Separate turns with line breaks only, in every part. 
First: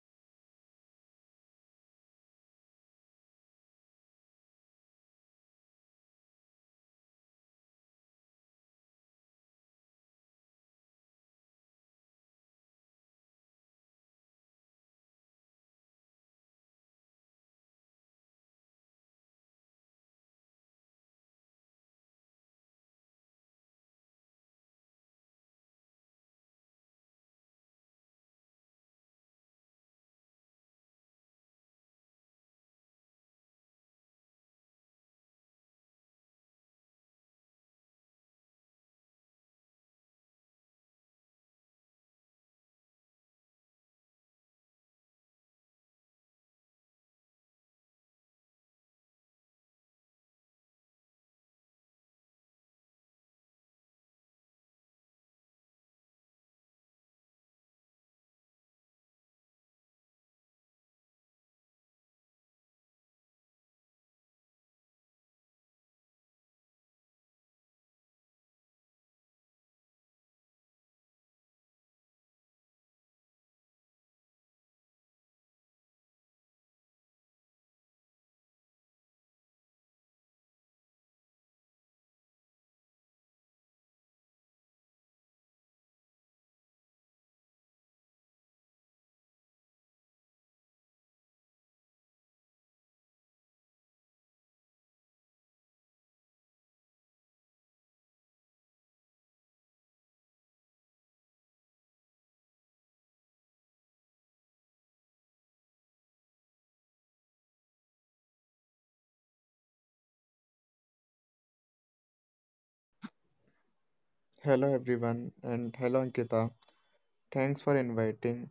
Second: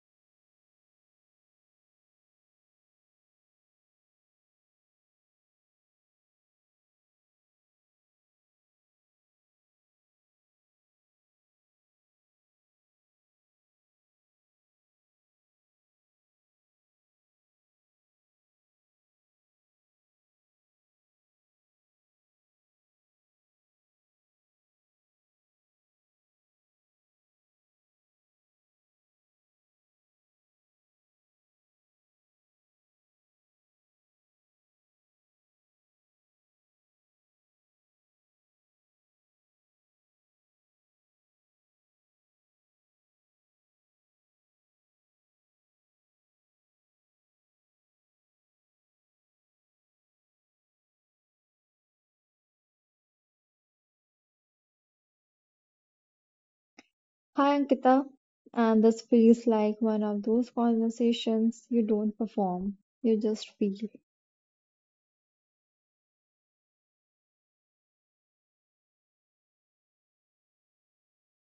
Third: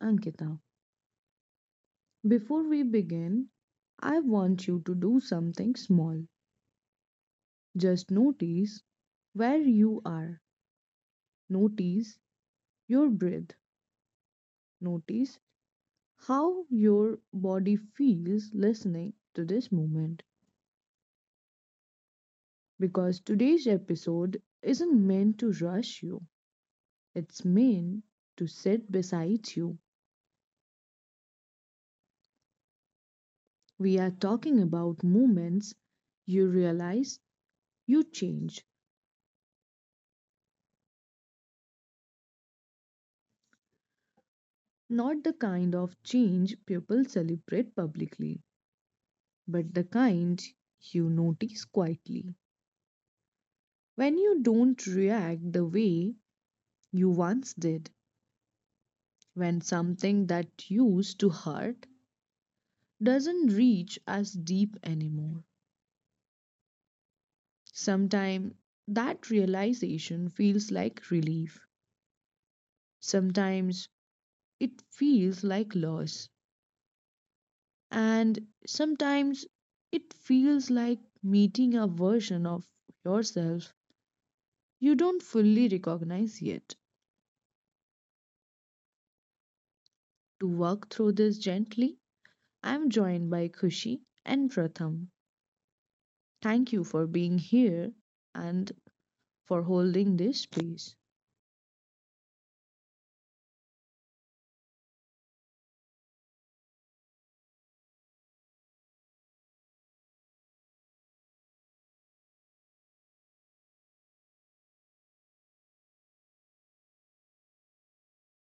Ankita. Before we begin, I want you to do something small. Just notice where you are, notice your breath, notice how your body feels listening to this moment. Because today's episode isn't meant to rush you, it's meant to sit beside you. We are talking about moments you realize you change, not the kind of change people celebrate publicly, but the kind you notice quietly. When you don't react the way you once did, when something that used to hurt doesn't reach as deep anymore. Sometimes that realization feels like relief. Sometimes it feels like loss. And sometimes it feels like meeting a version of yourself you don't fully recognize yet. To work through this gently, I'm joined by Kushi and Pratham. Thank you for being here and for holding this space.
Hi Ankita, and this feels like one of those conversations you don't perform, you just feel.
Hello everyone and hello Ankita. Thanks for inviting.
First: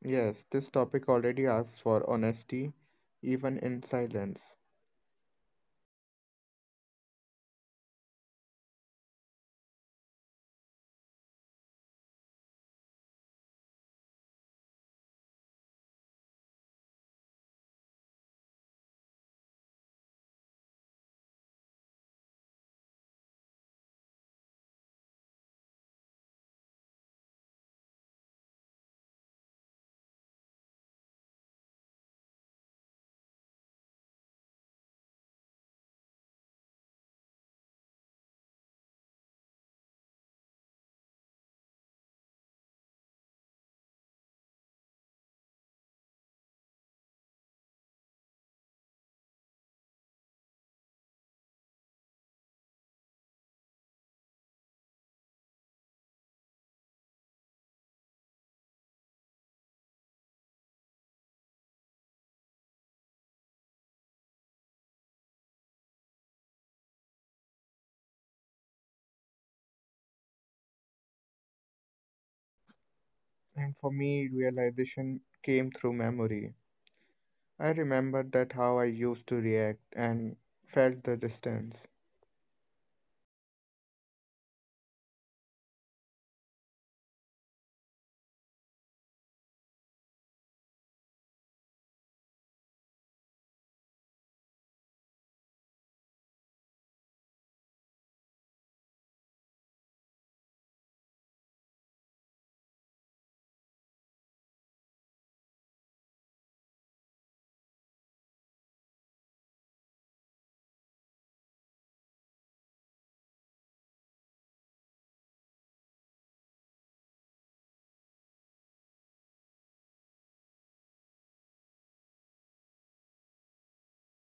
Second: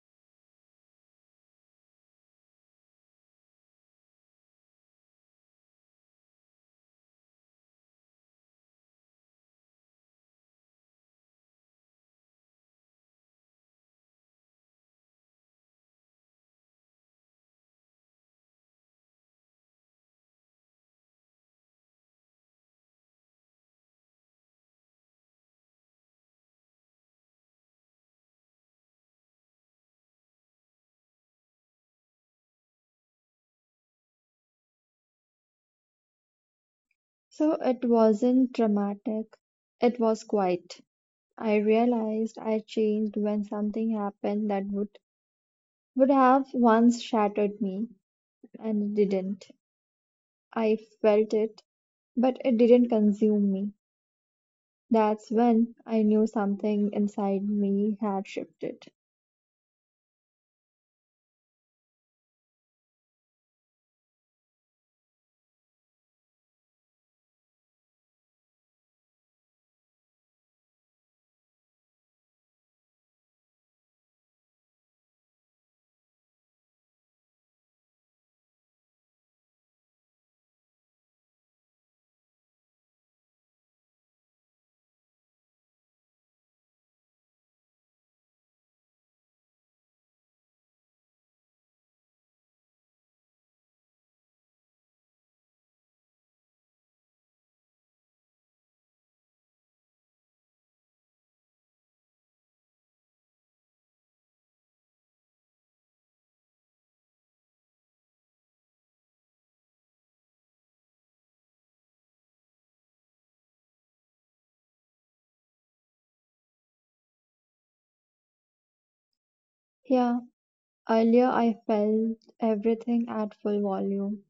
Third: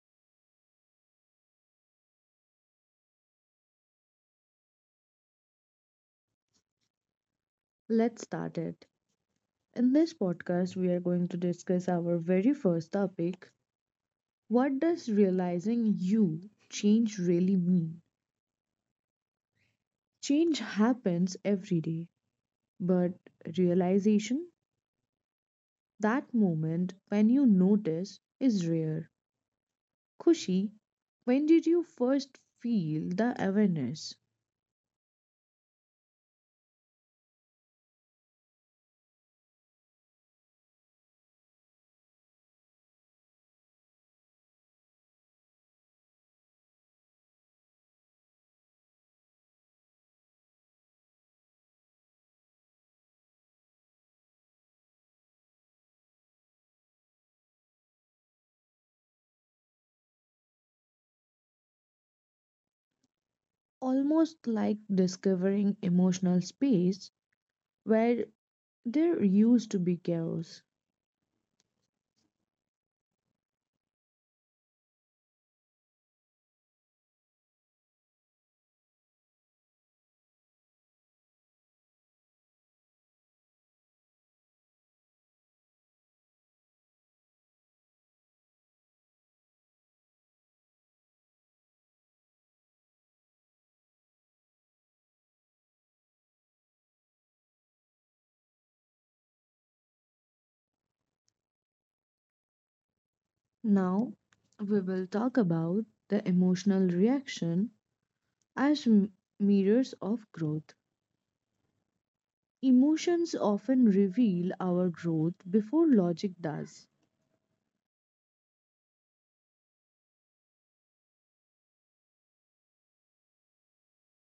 Yes, this topic already asks for honesty, even in silence.
Let's start it. In this podcast, we are going to discuss our very first topic. What does realizing you change really mean? Change happens every day. But realization, that moment when you notice, is rare. Kushi, when did you first feel the awareness?
So it wasn't dramatic, it was quiet. I realized I changed when something happened that would have once shattered me, and it didn't. I felt it, but it didn't consume me. That's when I knew something inside me had shifted.
Almost like discovering emotional space where there used to be chaos.
And for me, realization came through memory. I remembered that how I used to react and felt the distance.
Now, we will talk about the emotional reaction as mirrors of growth. Emotions often reveal our growth before logic does.
Yeah, earlier I felt everything at full volume.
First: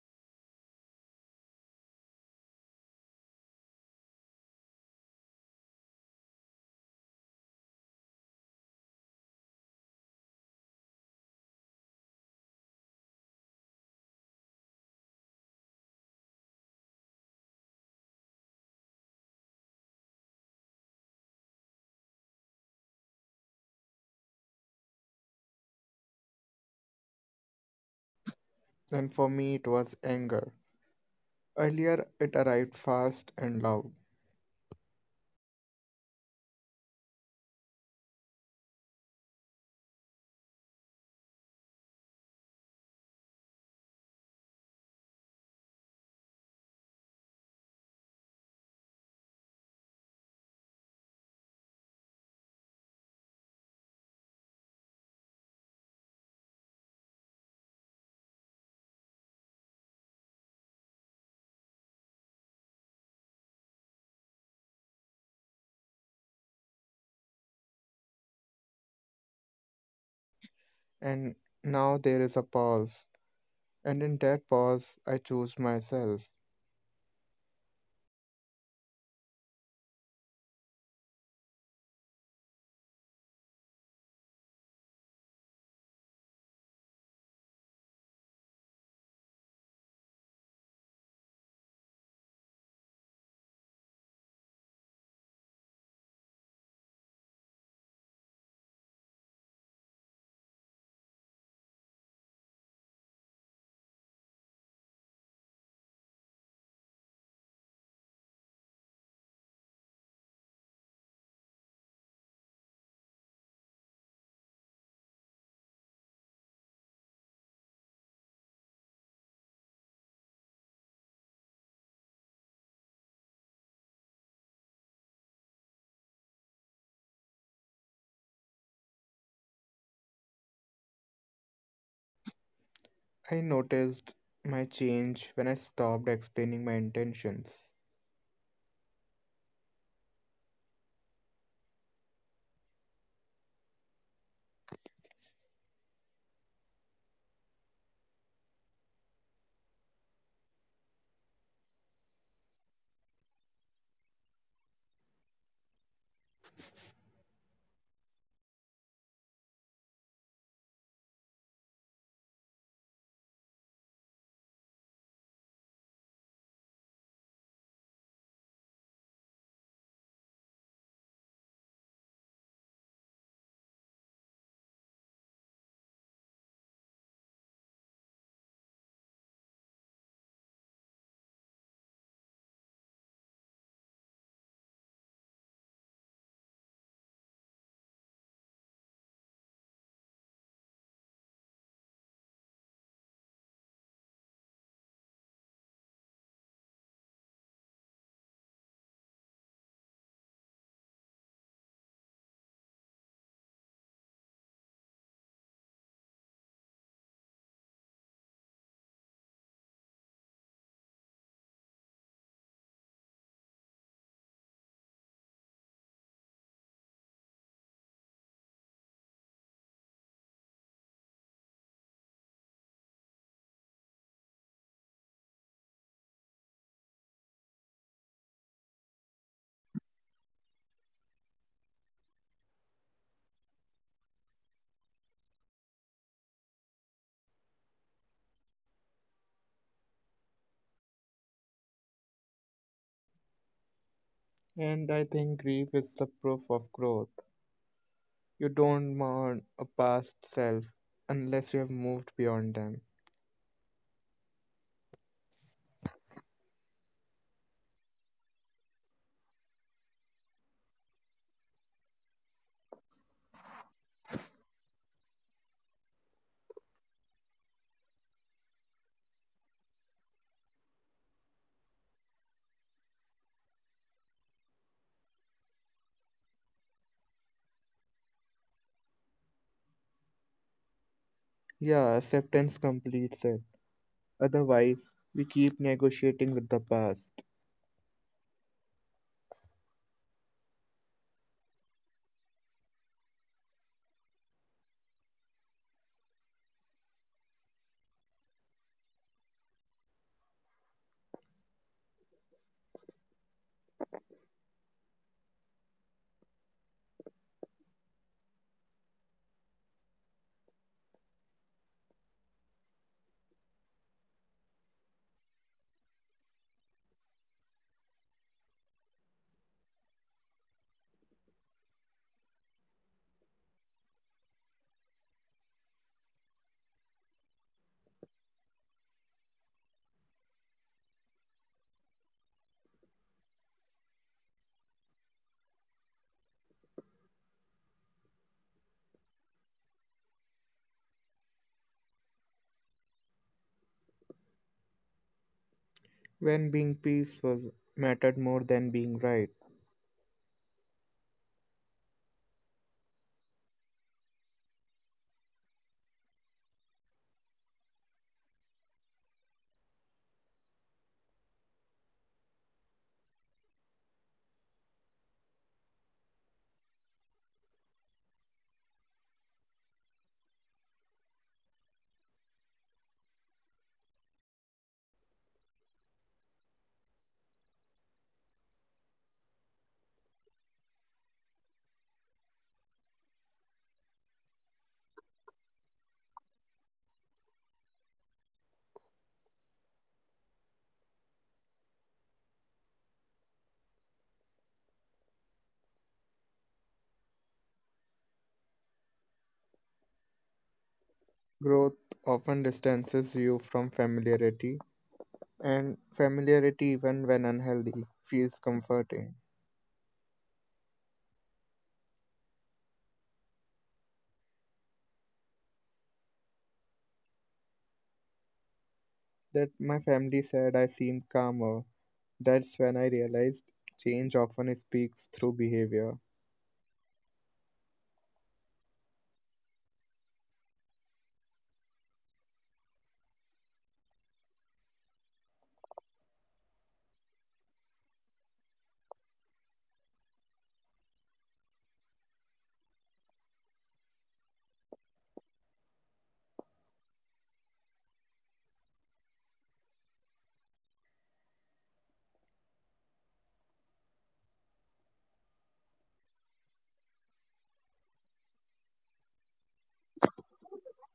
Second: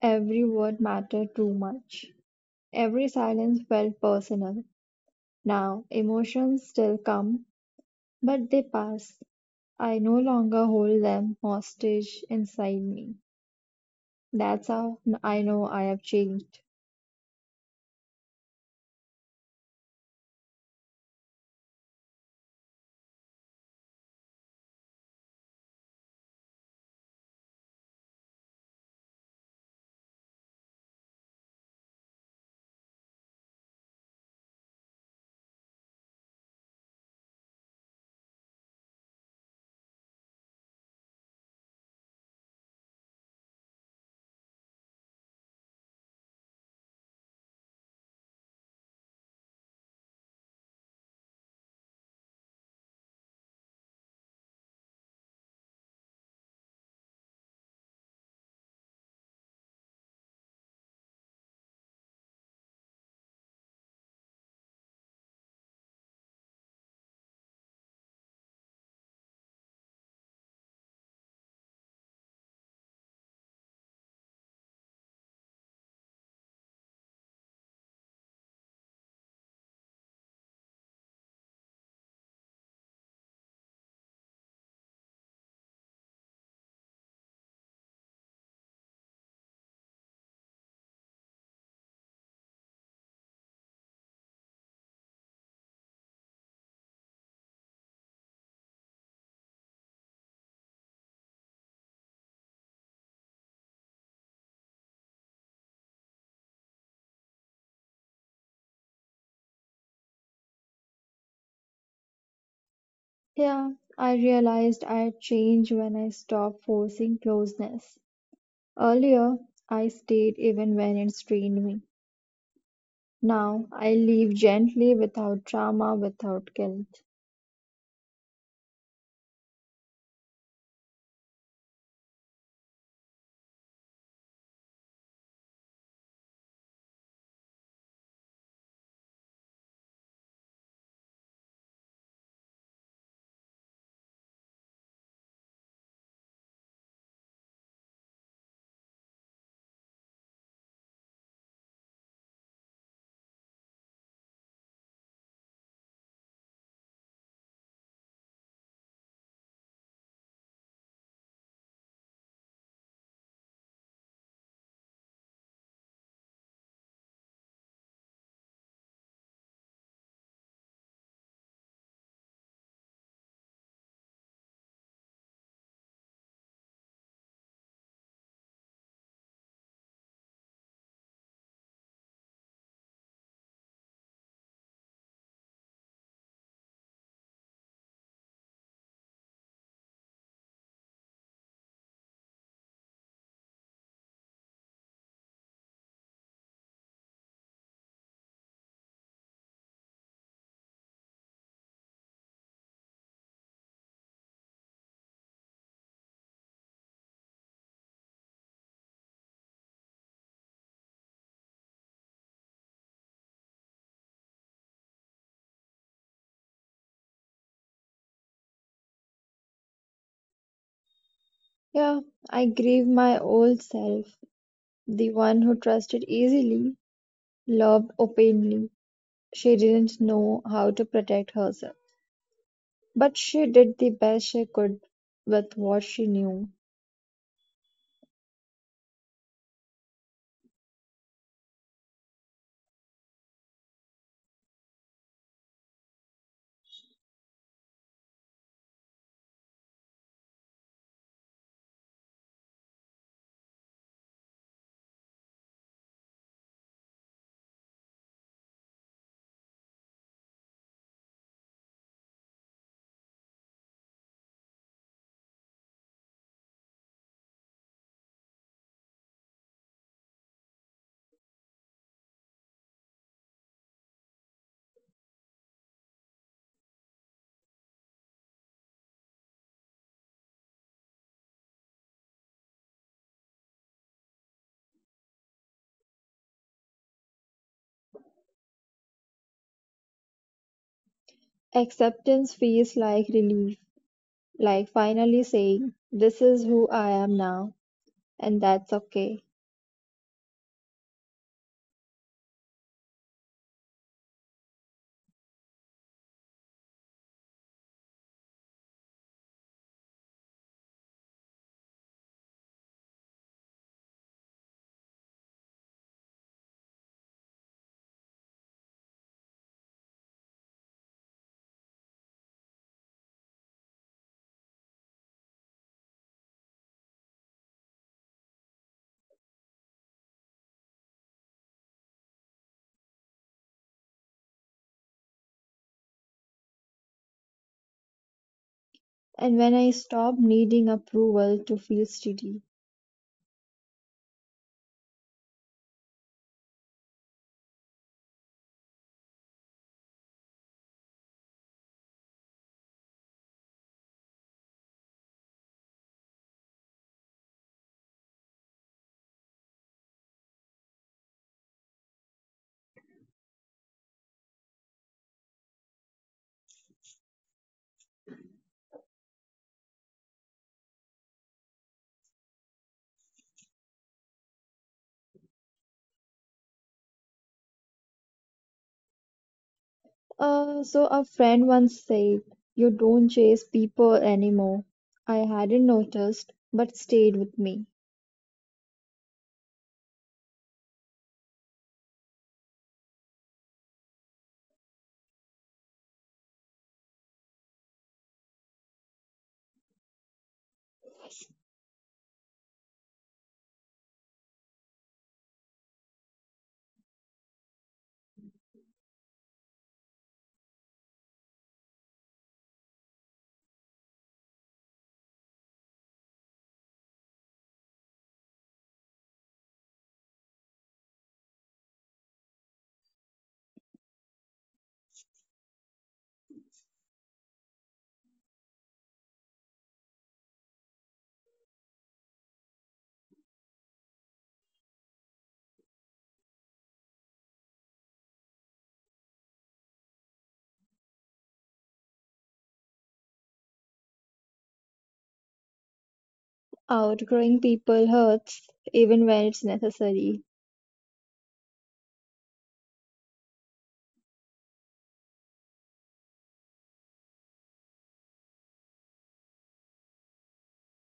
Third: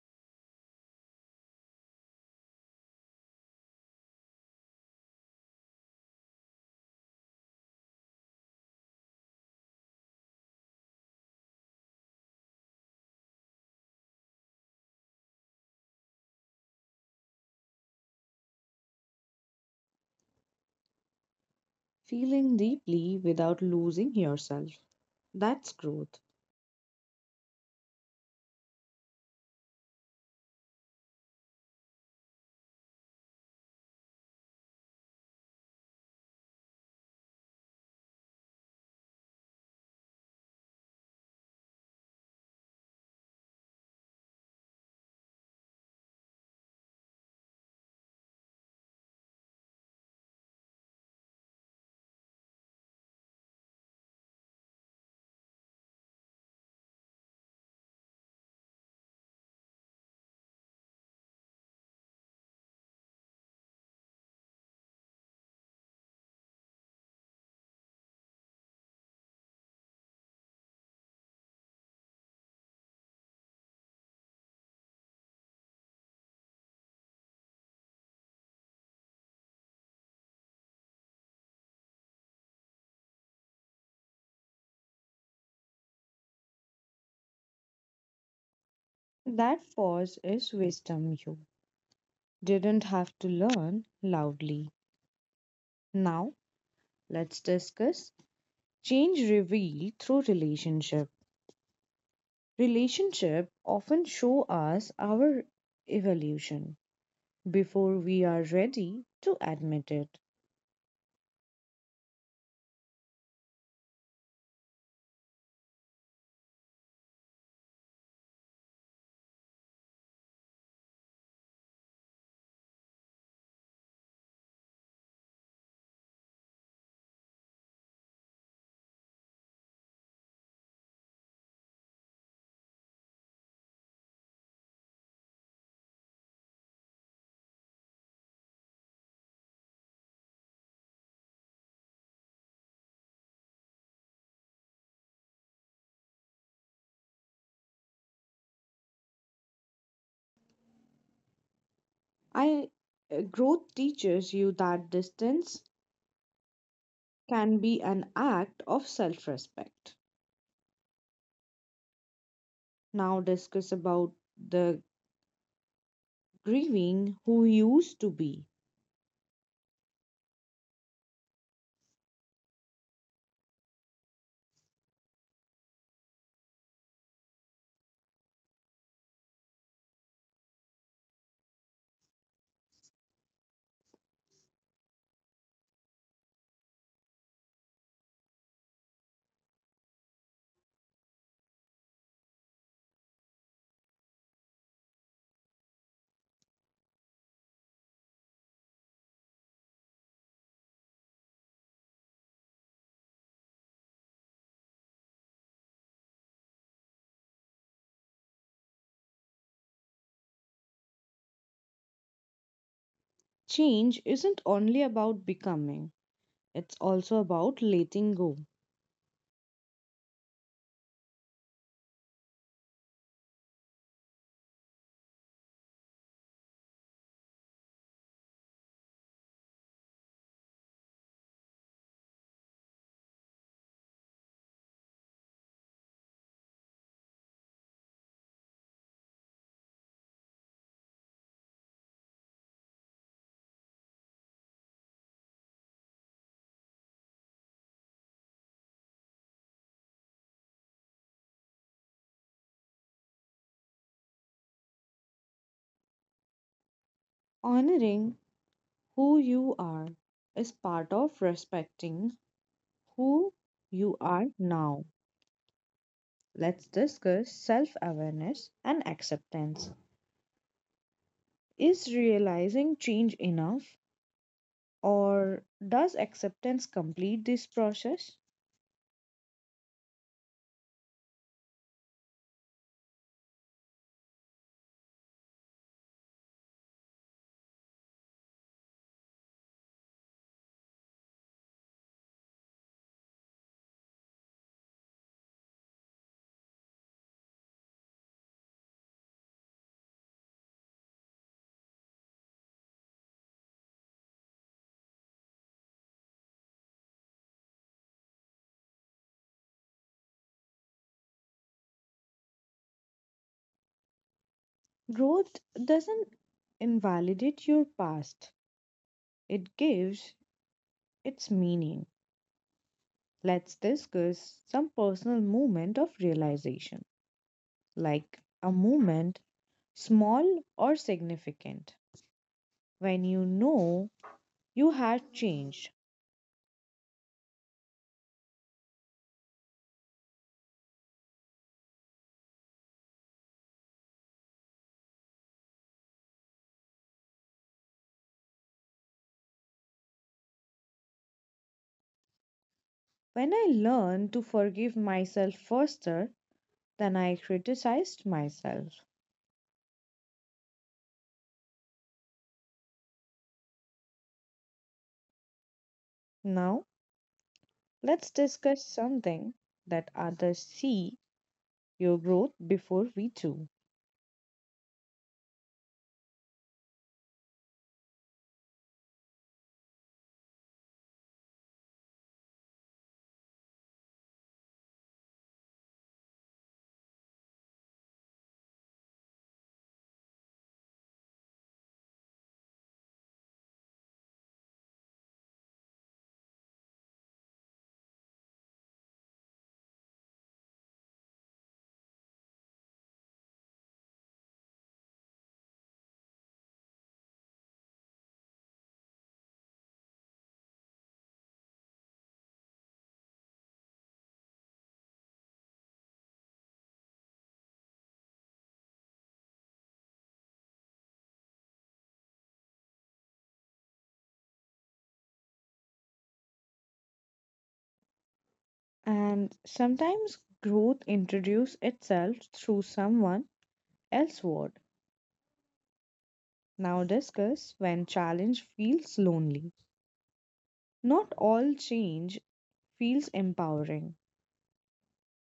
Every word mattered too much. Every silence felt personal. Now, emotions still come, but they pass. I no longer hold them hostage inside me. That's how I know I have changed.
Feeling deeply without losing yourself. That's growth.
And for me, it was anger. Earlier, it arrived fast and loud. And now there is a pause. And in that pause, I choose myself.
That pause is wisdom you didn't have to learn loudly. Now, let's discuss change revealed through relationship. Relationship often show us our evolution before we are ready to admit it.
Yeah, I realized I had changed when I stopped forcing closeness. Earlier, I stayed even when it strained me. Now, I leave gently without drama, without guilt.
I noticed my change when I stopped explaining my intentions.
I Growth teaches you that distance can be an act of self-respect. Now discuss about the grieving who used to be. Change isn't only about becoming, it's also about letting go.
Yeah, I grieve my old self. The one who trusted easily, loved openly. She didn't know how to protect herself, but she did the best she could with what she knew.
And I think grief is the proof of growth. You don't mourn a past self unless you have moved beyond them.
Honoring who you are is part of respecting who you are now. Let's discuss self awareness and acceptance. Is realizing change enough, or does acceptance complete this process?
Yeah, acceptance completes it. Otherwise, we keep negotiating with the past.
Acceptance feels like relief, like finally saying, "This is who I am now, and that's okay."
Growth doesn't invalidate your past, it gives its meaning. Let's discuss some personal moment of realization, like a moment, small or significant, when you know you had changed.
And when I stop needing approval to feel steady.
When being peaceful mattered more than being right,
When I learned to forgive myself faster than I criticized myself. Now, let's discuss something that others see your growth before we do.
A friend once said, "You don't chase people anymore." I hadn't noticed, but stayed with me.
growth often distances you from familiarity, and familiarity, even when unhealthy, feels comforting. That my family said I seemed calmer. That's when I realized change often speaks through behavior.
And sometimes growth introduces itself through someone else's word. Now discuss when challenge feels lonely. Not all change feels empowering.
Outgrowing people hurts, even when it's necessary.